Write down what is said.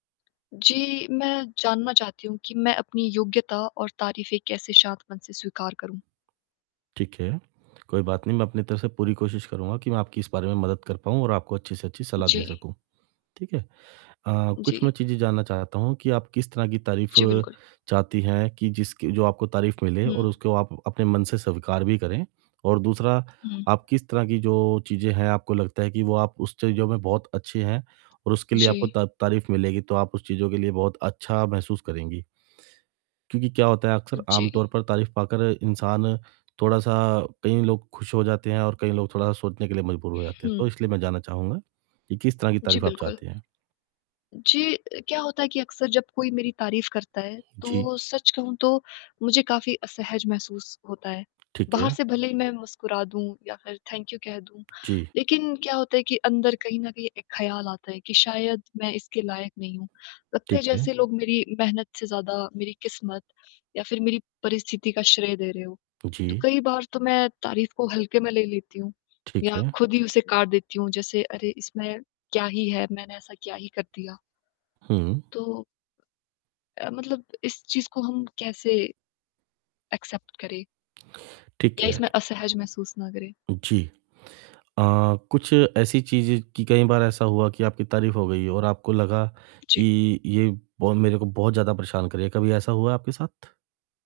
जी, मैं जानना चाहती हूँ कि मैं अपनी योग्यता और तारीफ़ें कैसे शांत मन से स्वीकार करूँ? ठीक है। कोई बात नहीं मैं अपनी तरफ़ से पूरी कोशिश करूँगा कि मैं आपकी इस बारे में मदद कर पाऊँ और आपको अच्छी से अच्छी सलाह दे जी। सकूँ। ठीक है? अ, कुछ मैं जी। चीज़ें जानना चाहता हूँ, कि आप किस तरह की तारीफ़ जी, बिल्कुल। चाहती हैं, कि जिसकी जो आपको तारीफ़ मिले और हुँ। उसको आप अपने मन से स्वीकार भी करें। और दूसरा, हुँ। आप किस तरह की जो चीज़ें हैं, आपको लगता है कि वो आप उस चीज़ों में बहुत अच्छे हैं। और उसके लिए आपको जी। ता तारीफ़ मिलेगी, तो आप उस चीज़ों के लिए बहुत अच्छा महसूस करेंगी। क्योंकि क्या होता है, अक्सर आमतौर जी। पर तारीफ़ पाकर इंसान थोड़ा-सा कई लोग खुश हो जाते हैं और कई लोग थोड़ा-सा सोचने के लिए मजबूर हो जाते हैं। तो हुँ। इसलिए मैं जानना चाहूँगा, कि किस तरह की जी, तारीफ़ आप बिल्कुल। चाहते हैं? जी अ, क्या होता है कि अक्सर जब कोई मेरी तारीफ़ करता है, जी। तो सच कहूँ तो मुझे काफ़ी असहज महसूस होता है। ठीक बाहर है। से भले ही मैं मुस्कुरा दूँ या फिर थैंक यू कह दूँ। जी। लेकिन क्या होता है कि अंदर कहीं न कहीं एक ख़्याल आता है, कि शायद मैं इसके लायक नहीं हूँ। लगता है, ठीक है। जैसे लोग मेरी मेहनत से ज़्यादा मेरी किस्मत या फिर मेरी परिस्थिति का श्रेय दे रहे हो। तो जी। कई बार तो मैं तारीफ़ को हल्के में ले लेती हूँ ठीक या है। खुद ही उसे काट देती हूँ। जैसे अरे! इसमें क्या ही है, मैंने ऐसा क्या ही कर दिया। हुँ। तो अ, मतलब इस चीज़ को हम कैसे, एक्सेप्ट करें? ठीक या है। इसमें असहज महसूस ना करें? जी। अ, कुछ ऐसी चीज़ें, की कई बार ऐसा हुआ हो, कि आपकी तारीफ़ हो गई हो और आपको लगा, जी। कि ये बहुत मेरे को, बहुत ज़्यादा परेशान कर रही है। कभी ऐसा हुआ है, आपके साथ?